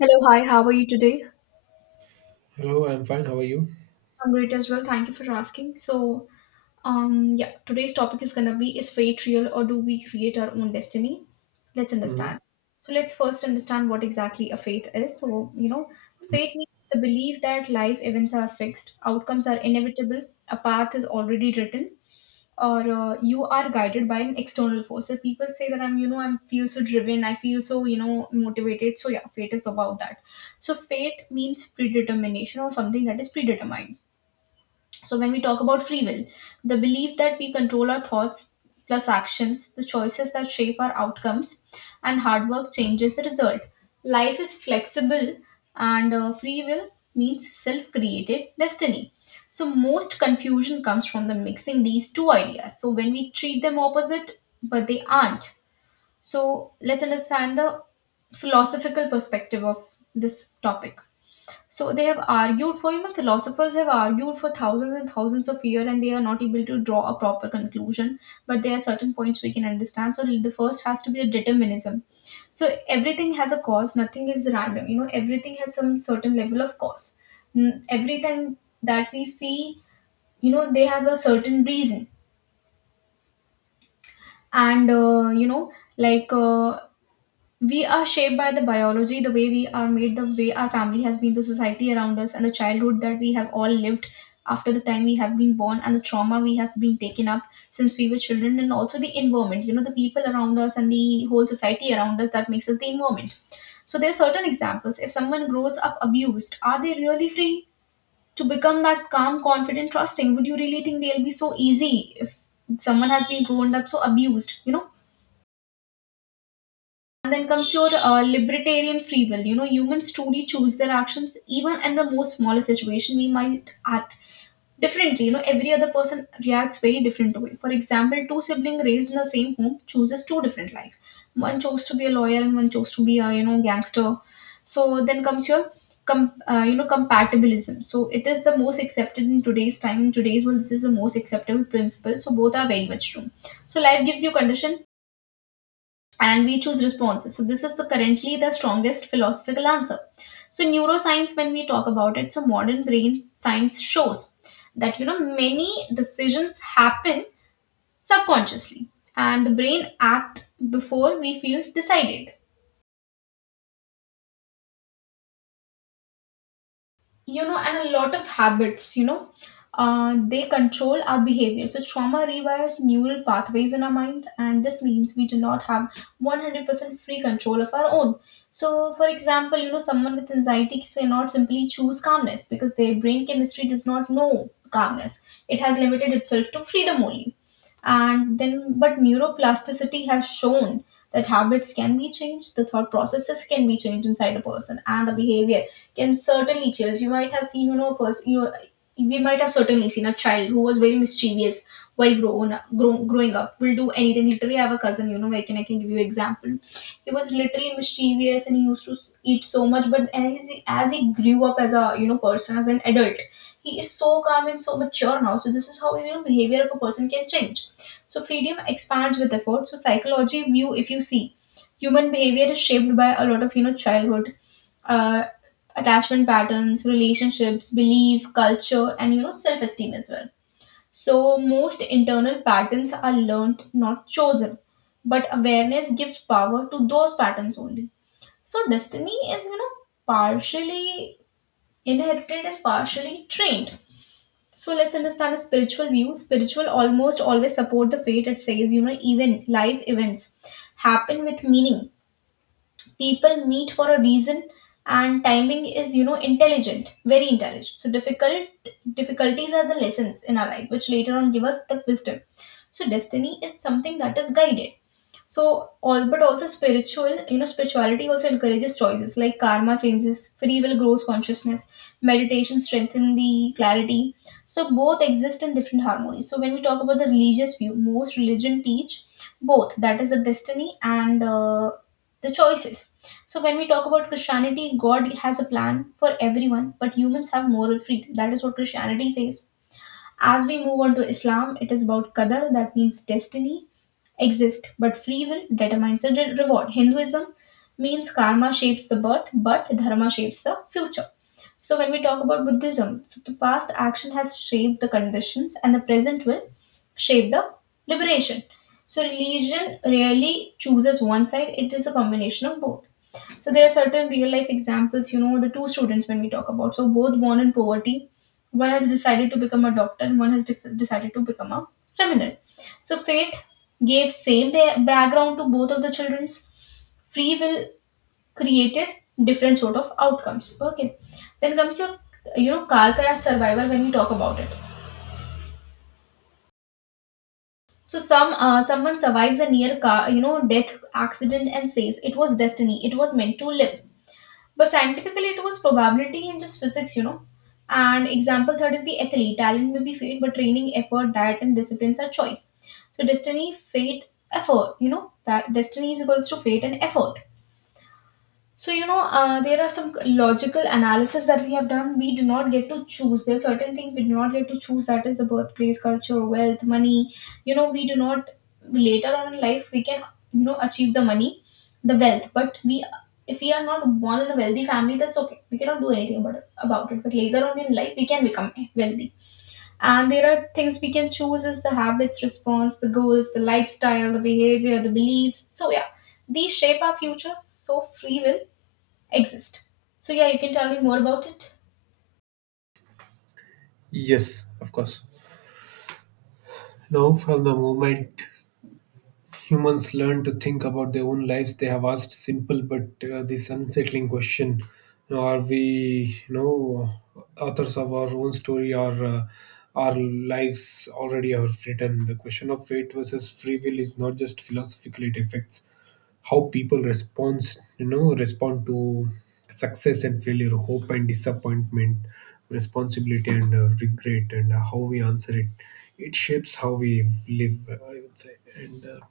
Hello, hi, how are you today? Hello, I'm fine. How are you? I'm great as well. Thank you for asking. So, yeah, today's topic is gonna be is fate real or do we create our own destiny? Let's Mhm. understand. So, let's first understand what exactly a fate is. So, fate means the belief that life events are fixed, outcomes are inevitable, a path is already written, or you are guided by an external force. So people say that I am feel so driven, I feel so motivated. So yeah, fate is about that. So fate means predetermination or something that is predetermined. So, when we talk about free will, the belief that we control our thoughts plus actions, the choices that shape our outcomes, and hard work changes the result. Life is flexible, and free will means self created destiny. So, most confusion comes from the mixing these two ideas. So, when we treat them opposite, but they aren't. So, let's understand the philosophical perspective of this topic. So they have argued for, you know, philosophers have argued for thousands and thousands of years and they are not able to draw a proper conclusion. But there are certain points we can understand. So the first has to be the determinism. So everything has a cause, nothing is random. Everything has some certain level of cause. Everything that we see they have a certain reason. And, like we are shaped by the biology, the way we are made, the way our family has been, the society around us, and the childhood that we have all lived after the time we have been born, and the trauma we have been taken up since we were children, and also the environment the people around us and the whole society around us that makes us the environment. So, there are certain examples. If someone grows up abused, are they really free to become that calm, confident, trusting? Would you really think they'll be so easy if someone has been grown up so abused, you know? And then comes your libertarian free will. Humans truly choose their actions, even in the most smaller situation, we might act differently. Every other person reacts very different way. For example, two siblings raised in the same home chooses two different life. One chose to be a lawyer, and one chose to be a gangster. So then comes your compatibilism. So it is the most accepted in today's time. In today's world, this is the most acceptable principle. So both are very much true. So life gives you condition and we choose responses. So this is the currently the strongest philosophical answer. So neuroscience, when we talk about it, so modern brain science shows that many decisions happen subconsciously, and the brain act before we feel decided. You know and a lot of habits they control our behavior. So trauma rewires neural pathways in our mind, and this means we do not have 100% free control of our own. So for example, someone with anxiety cannot simply choose calmness because their brain chemistry does not know calmness. It has limited itself to freedom only. And then but neuroplasticity has shown that habits can be changed, the thought processes can be changed inside a person, and the behavior can certainly change. You might have seen a person we might have certainly seen a child who was very mischievous while growing up, will do anything. Literally, I have a cousin I can give you example. He was literally mischievous and he used to eat so much, but as he grew up as a person, as an adult, he is so calm and so mature now. So this is how behavior of a person can change. So freedom expands with effort. So psychology view, if you see, human behavior is shaped by a lot of childhood uh, attachment patterns, relationships, belief, culture, and self esteem as well. So, most internal patterns are learned, not chosen, but awareness gives power to those patterns only. So, destiny is partially inherited and partially trained. So, let's understand a spiritual view. Spiritual almost always support the fate, it says even life events happen with meaning, people meet for a reason, and timing is intelligent, very intelligent. So difficulties are the lessons in our life which later on give us the wisdom. So destiny is something that is guided. So all but also spirituality also encourages choices like karma changes, free will grows consciousness, meditation strengthen the clarity. So both exist in different harmony. So when we talk about the religious view, most religion teach both, that is the destiny and the choices. So when we talk about Christianity, God has a plan for everyone, but humans have moral freedom. That is what Christianity says. As we move on to Islam, it is about qadar, that means destiny exist, but free will determines the reward. Hinduism means karma shapes the birth, but dharma shapes the future. So, when we talk about Buddhism, so the past action has shaped the conditions and the present will shape the liberation. So, religion rarely chooses one side, it is a combination of both. So there are certain real life examples the two students when we talk about. So both born in poverty, one has decided to become a doctor and one has decided to become a criminal. So fate gave same background to both of the children's free will created different sort of outcomes. Okay. Then comes your car crash survivor when we talk about it. So someone survives a near car death accident and says it was destiny, it was meant to live. But scientifically, it was probability and just physics. And example third is the athlete. Talent may be fate, but training, effort, diet, and disciplines are choice. So destiny, fate, effort. You know that destiny is equals to fate and effort. So, there are some logical analysis that we have done. We do not get to choose. There are certain things we do not get to choose. That is the birthplace, culture, wealth, money. We do not, later on in life, we can achieve the money, the wealth. But we, if we are not born in a wealthy family, that's okay. We cannot do anything about it. About it. But later on in life, we can become wealthy. And there are things we can choose is the habits, response, the goals, the lifestyle, the behavior, the beliefs. So, yeah, these shape our future. So, free will exist. So yeah, you can tell me more about it. Yes, of course. Now, from the moment humans learn to think about their own lives, they have asked simple but this unsettling question: are we, authors of our own story, or our lives already are written? The question of fate versus free will is not just philosophical; it affects how people respond, respond to success and failure, hope and disappointment, responsibility and regret, and how we answer it. It shapes how we live, I would say. And.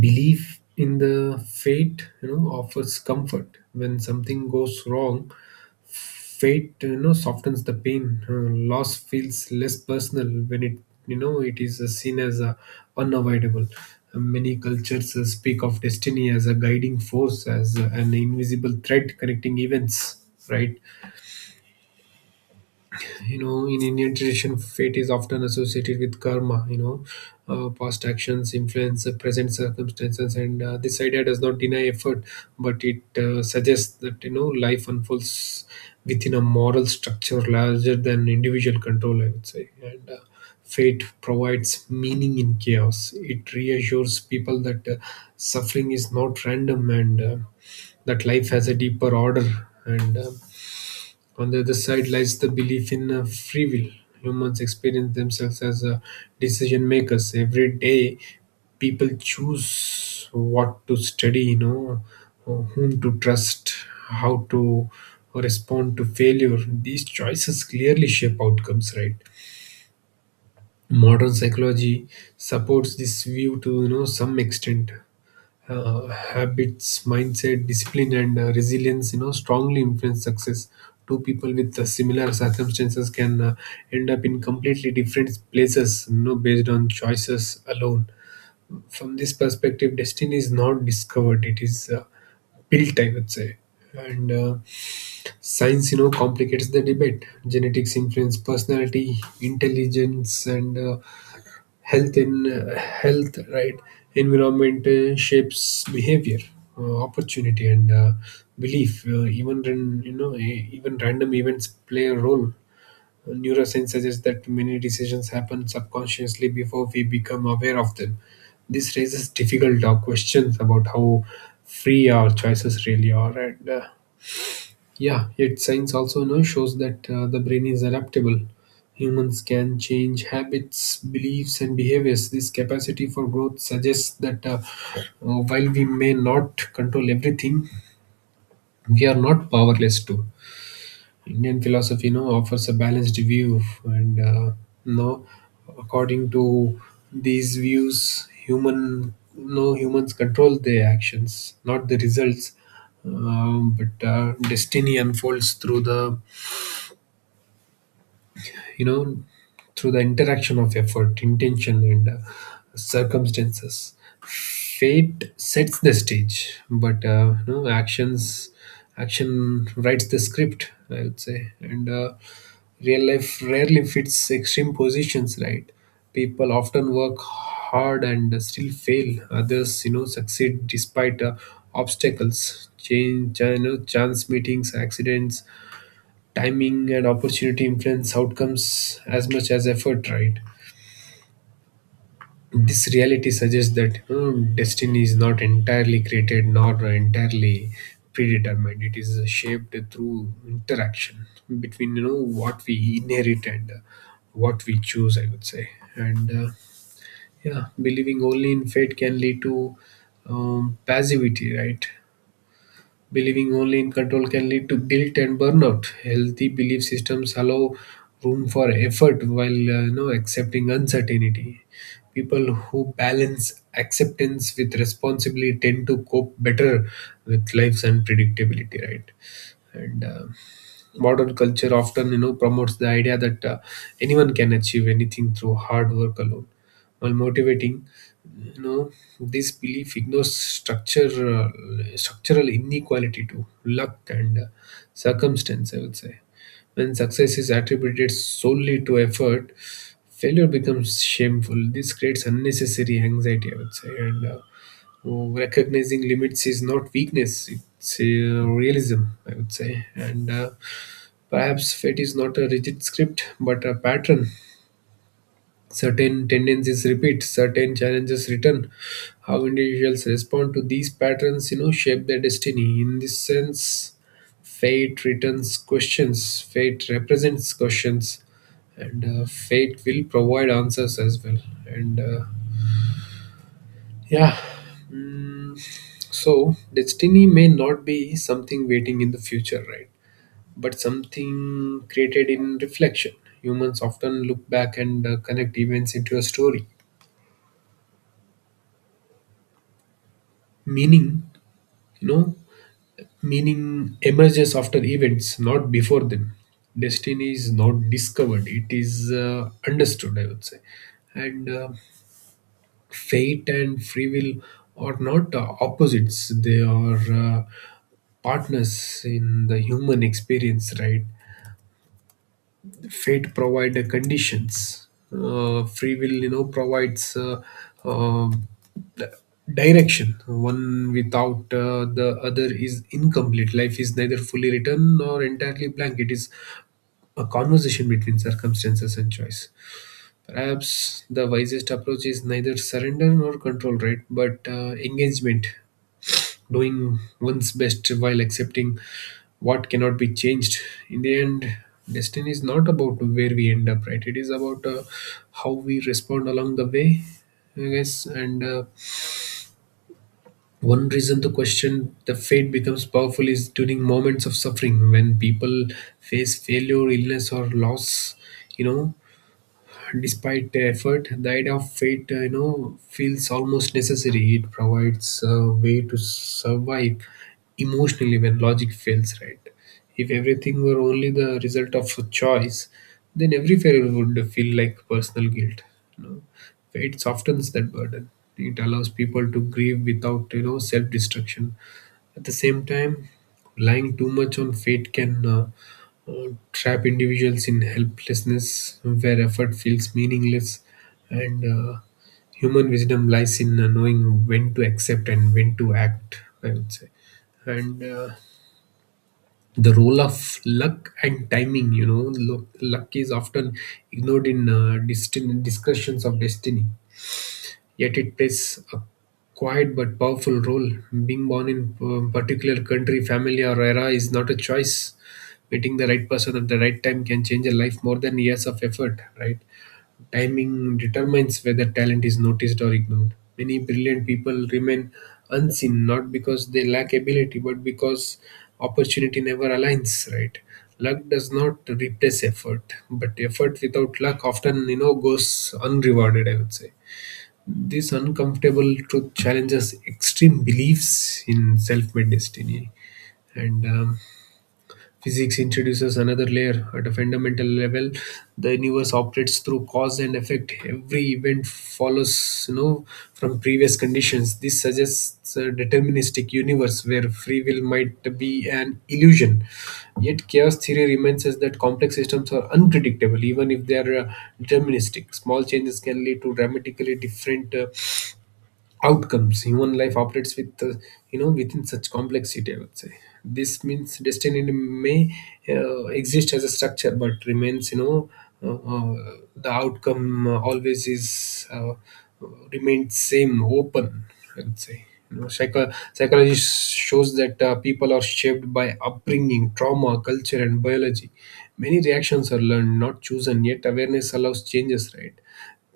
Belief in the fate offers comfort when something goes wrong. Fate softens the pain. Loss feels less personal when it you know it is seen as unavoidable. Many cultures speak of destiny as a guiding force, as an invisible thread connecting events, right? In Indian tradition, fate is often associated with karma. Past actions influence the present circumstances, and this idea does not deny effort, but it suggests that life unfolds within a moral structure larger than individual control, I would say. And Fate provides meaning in chaos. It reassures people that suffering is not random, and that life has a deeper order. And On the other side lies the belief in free will. Humans experience themselves as decision makers. Every day, people choose what to study, whom to trust, how to respond to failure. These choices clearly shape outcomes, right? Modern psychology supports this view to some extent. Habits, mindset, discipline, and resilience, strongly influence success. Two people with similar circumstances can end up in completely different places, based on choices alone. From this perspective, destiny is not discovered; it is built, I would say. And Science, complicates the debate. Genetics influence personality, intelligence, and health in health, right? Environment shapes behavior, opportunity, and belief. Even even random events play a role. Neuroscience suggests that many decisions happen subconsciously before we become aware of them. This raises difficult questions about how free our choices really are. And Yeah, yet science also now shows that the brain is adaptable. Humans can change habits, beliefs, and behaviors. This capacity for growth suggests that uh, while we may not control everything, we are not powerless too. Indian philosophy, offers a balanced view, you know, according to these views, humans control their actions, not the results. But destiny unfolds through the you know through the interaction of effort, intention, and circumstances. Fate sets the stage, but action writes the script, I would say. And Real life rarely fits extreme positions, right? People often work hard and still fail. Others succeed despite obstacles. Change, chance meetings, accidents, timing, and opportunity influence outcomes as much as effort, right? This reality suggests that you destiny is not entirely created nor entirely predetermined. It is shaped through interaction between what we inherit and what we choose, I would say. And Yeah, believing only in fate can lead to passivity, right? Believing only in control can lead to guilt and burnout. Healthy belief systems allow room for effort while accepting uncertainty. People who balance acceptance with responsibility tend to cope better with life's unpredictability, right? and Modern culture often promotes the idea that anyone can achieve anything through hard work alone. While motivating, you know this belief ignores structure uh, structural inequality to luck and circumstance, I would say. When success is attributed solely to effort, failure becomes shameful. This creates unnecessary anxiety, I would say. And So recognizing limits is not weakness; it's realism, I would say. And Perhaps fate is not a rigid script, but a pattern. Certain tendencies repeat, certain challenges return. How individuals respond to these patterns, shape their destiny. In this sense, fate returns questions. Fate represents questions, and fate will provide answers as well. And Yeah. Mm, so destiny may not be something waiting in the future, right? But something created in reflection. Humans often look back and connect events into a story. Meaning, you know, Meaning emerges after events, not before them. Destiny is not discovered, it is understood, I would say. And Fate and free will are not opposites. They are partners in the human experience, right? Fate provide the conditions, free will provides uh, the direction. One without the other is incomplete. Life is neither fully written nor entirely blank. It is a conversation between circumstances and choice. Perhaps the wisest approach is neither surrender nor control, right? But engagement, doing one's best while accepting what cannot be changed. In the end, destiny is not about where we end up, right? It is about how we respond along the way, I guess. And One reason to question the fate becomes powerful is during moments of suffering when people face failure, illness, or loss. You know, despite the effort, the idea of fate, feels almost necessary. It provides a way to survive emotionally when logic fails, right? If everything were only the result of a choice, then every failure would feel like personal guilt. You know, fate softens that burden. It allows people to grieve without, self-destruction. At the same time, relying too much on fate can trap individuals in helplessness where effort feels meaningless. And Human wisdom lies in knowing when to accept and when to act, I would say. And The role of luck and timing, luck is often ignored in discussions of destiny, yet it plays a quiet but powerful role. Being born in a particular country, family, or era is not a choice. Meeting the right person at the right time can change a life more than years of effort, right? Timing determines whether talent is noticed or ignored. Many brilliant people remain unseen, not because they lack ability, but because opportunity never aligns, right? Luck does not replace effort, but effort without luck often, goes unrewarded, I would say. This uncomfortable truth challenges extreme beliefs in self made destiny. And Physics introduces another layer. At a fundamental level, the universe operates through cause and effect. Every event follows, from previous conditions. This suggests a deterministic universe where free will might be an illusion. Yet, chaos theory reminds us that complex systems are unpredictable, even if they are deterministic. Small changes can lead to dramatically different outcomes. Human life operates with within such complexity, I would say. This means destiny may exist as a structure, but remains, the outcome always is remains same open, I would say. Psychology shows that people are shaped by upbringing, trauma, culture, and biology. Many reactions are learned, not chosen, yet awareness allows changes, right?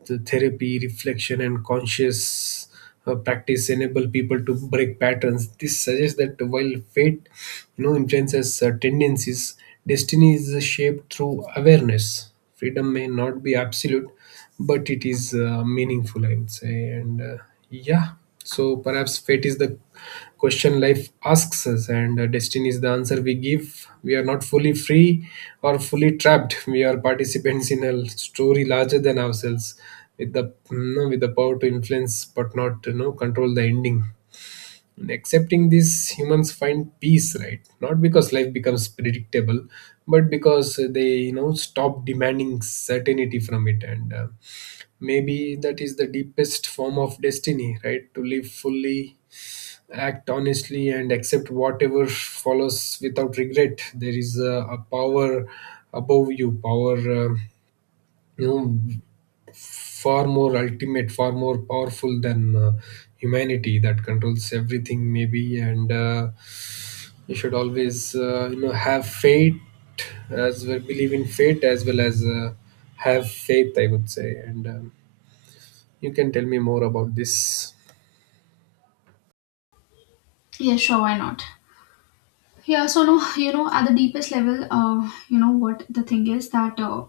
The therapy, reflection, and conscious practice enable people to break patterns. This suggests that while fate, influences tendencies, destiny is shaped through awareness. Freedom may not be absolute, but it is meaningful, I would say. And Yeah, so perhaps fate is the question life asks us, and destiny is the answer we give. We are not fully free or fully trapped. We are participants in a story larger than ourselves, with the power to influence but not control the ending. In accepting this, humans find peace, right? Not because life becomes predictable, but because they stop demanding certainty from it. And. Maybe that is the deepest form of destiny, right? To live fully, act honestly, and accept whatever follows without regret. There is a power above you, power, you know, far more ultimate, far more powerful than humanity, that controls everything, maybe. And You should always, have faith as well, believe in fate as well as have faith, I would say. And You can tell me more about this. Yeah, sure, why not? Yeah, so no at the deepest level, what the thing is that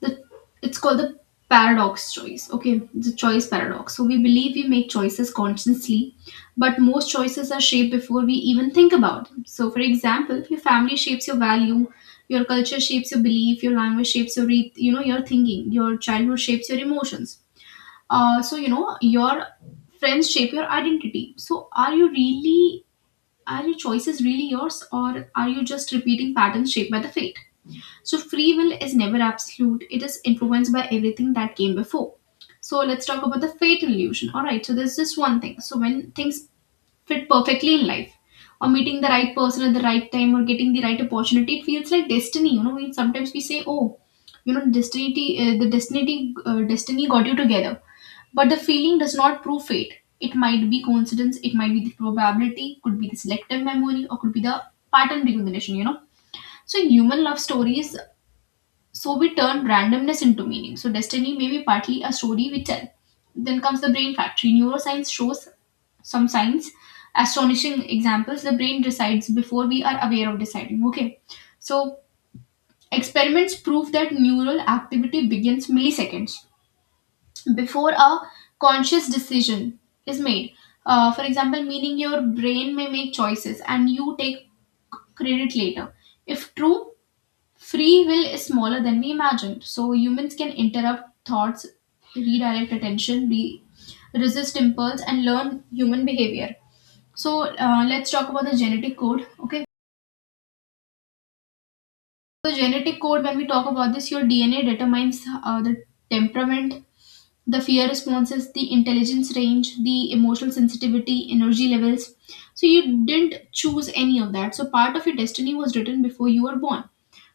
the it's called the paradox choice. Okay, the choice paradox. So we believe we make choices consciously, but most choices are shaped before we even think about them. So, for example, your family shapes your value, your culture shapes your belief, your language shapes your your thinking, your childhood shapes your emotions. So your friends shape your identity. So are your choices really yours, or are you just repeating patterns shaped by the fate? So free will is never absolute, it is influenced by everything that came before. So let's talk about the fate illusion. All right, so there's just one thing. So when things fit perfectly in life, or meeting the right person at the right time, or getting the right opportunity, it feels like destiny. We sometimes we say, oh, you know, destiny the destiny destiny got you together. But the feeling does not prove fate. It might be coincidence, it might be the probability, could be the selective memory, or could be the pattern recognition. So in human love stories, so we turn randomness into meaning. So destiny may be partly a story we tell. Then comes the brain factory. Neuroscience shows some signs, astonishing examples. The brain decides before we are aware of deciding. Okay. So experiments prove that neural activity begins milliseconds before a conscious decision is made. For example, meaning your brain may make choices and you take credit later. If true, free will is smaller than we imagined. So humans can interrupt thoughts, redirect attention, resist impulse, and learn human behavior. So let's talk about the genetic code. Okay. So genetic code, when we talk about this, your DNA determines the temperament, the fear responses, the intelligence range, the emotional sensitivity, energy levels. So you didn't choose any of that. So part of your destiny was written before you were born.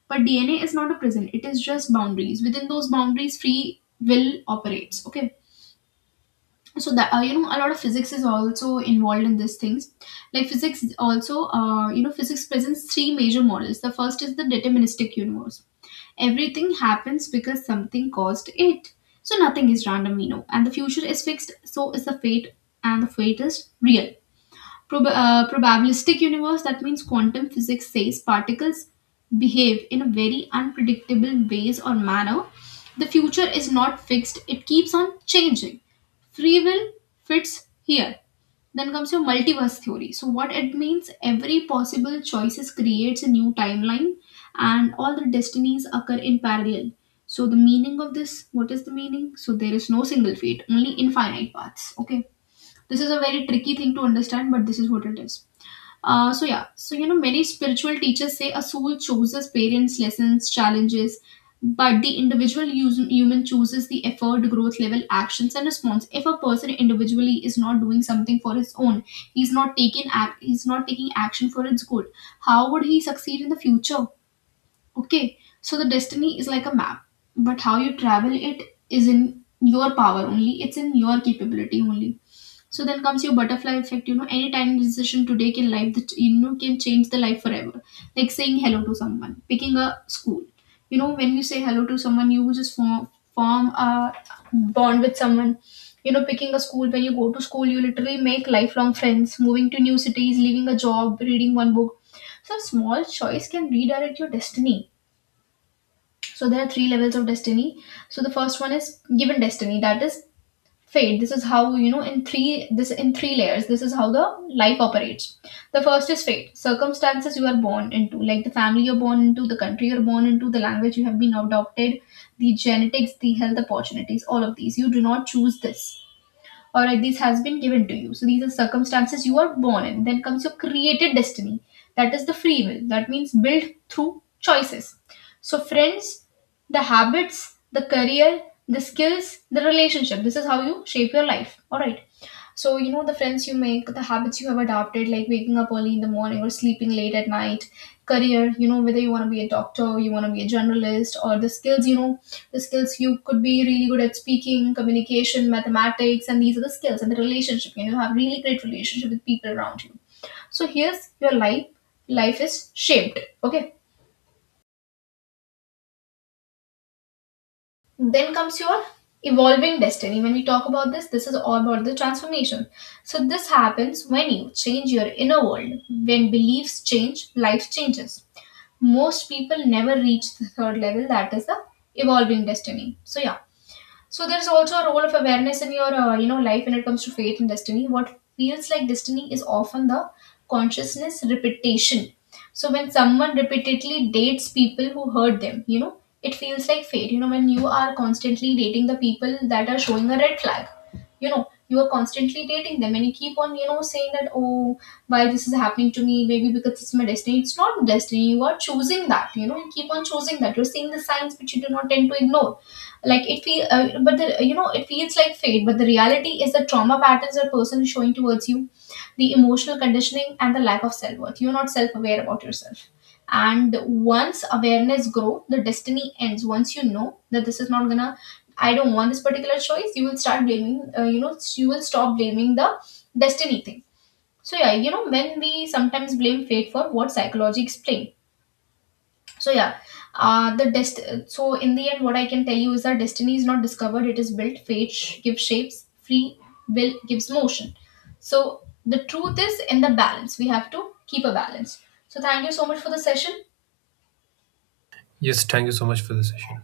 But DNA is not a prison. It is just boundaries. Within those boundaries, free will operates. Okay. So that a lot of physics is also involved in these things. Like physics, also, physics presents three major models. The first is the deterministic universe. Everything happens because something caused it. So nothing is random, we know. And the future is fixed, so is the fate, and the fate is real. Probabilistic universe, that means quantum physics says particles behave in a very unpredictable ways or manner. The future is not fixed, it keeps on changing. Free will fits here. Then comes your multiverse theory. So, what it means, every possible choices creates a new timeline and all the destinies occur in parallel. So, the meaning of this, what is the meaning? So, there is no single fate, only infinite paths. Okay, this is a very tricky thing to understand, but this is what it is. So yeah, so you know, many spiritual teachers say a soul chooses parents, lessons, challenges, but the individual human chooses the effort, growth level, actions, and response. If a person individually is not doing something for his own, he's not taking act, he's not taking action for its good. How would he succeed in the future? Okay, so the destiny is like a map, but how you travel it is in your power only. It's in your capability only. So then comes your butterfly effect. You know, any tiny decision today take in life that you know can change the life forever. Like saying hello to someone, picking a school. You know, when you say hello to someone, you just form a bond with someone. You know, picking a school. When you go to school, you literally make lifelong friends. Moving to new cities, leaving a job, reading one book. Some small choice can redirect your destiny. So there are three levels of destiny. So the first one is given destiny. That is fate. This is how, you know, in three layers, this is how the life operates. The first is fate. Circumstances you are born into, like the family you're born into, the country you're born into, the language you have been adopted, the genetics, the health, opportunities, all of these you do not choose this. All right, this has been given to you, so these are circumstances you are born in. Then comes your created destiny. That is the free will, that means built through choices. So friends, the habits, the career, the skills, the relationship, this is how you shape your life. All right, so, you know, the friends you make, the habits you have adopted, like waking up early in the morning or sleeping late at night, career, you know, whether you want to be a doctor, you want to be a journalist, or the skills, you know, the skills you could be really good at speaking, communication, mathematics, and these are the skills, and the relationship, you know, have really great relationship with people around you. So, here's your life. Life is shaped, okay? Then comes your evolving destiny. When we talk about this, this is all about the transformation. So, this happens when you change your inner world. When beliefs change, life changes. Most people never reach the third level, that is the evolving destiny. So, yeah. So there's also a role of awareness in your life when it comes to fate and destiny. What feels like destiny is often the consciousness repetition. So when someone repeatedly dates people who hurt them, you know it feels like fate. You know, when you are constantly dating the people that are showing a red flag, you know you are constantly dating them and you keep on, you know, saying that, oh, why this is happening to me, maybe because it's my destiny. It's not destiny. You are choosing that. You know you keep on choosing that. You're seeing the signs which you do not tend to ignore, like it feel but the you know it feels like fate, but the reality is the trauma patterns a person is showing towards you, the emotional conditioning and the lack of self-worth. You're not self-aware about yourself, and once awareness grow, the destiny ends. Once you know that this is not gonna, I don't want this particular choice, you will start blaming you know you will stop blaming the destiny thing. So yeah, you know, when we sometimes blame fate for what psychology explains. So yeah. The dest So in the end, what I can tell you is that destiny is not discovered, it is built. Gives shapes, free will gives motion. So the truth is in the balance, we have to keep a balance. So thank you so much for the session. Yes, thank you so much for the session.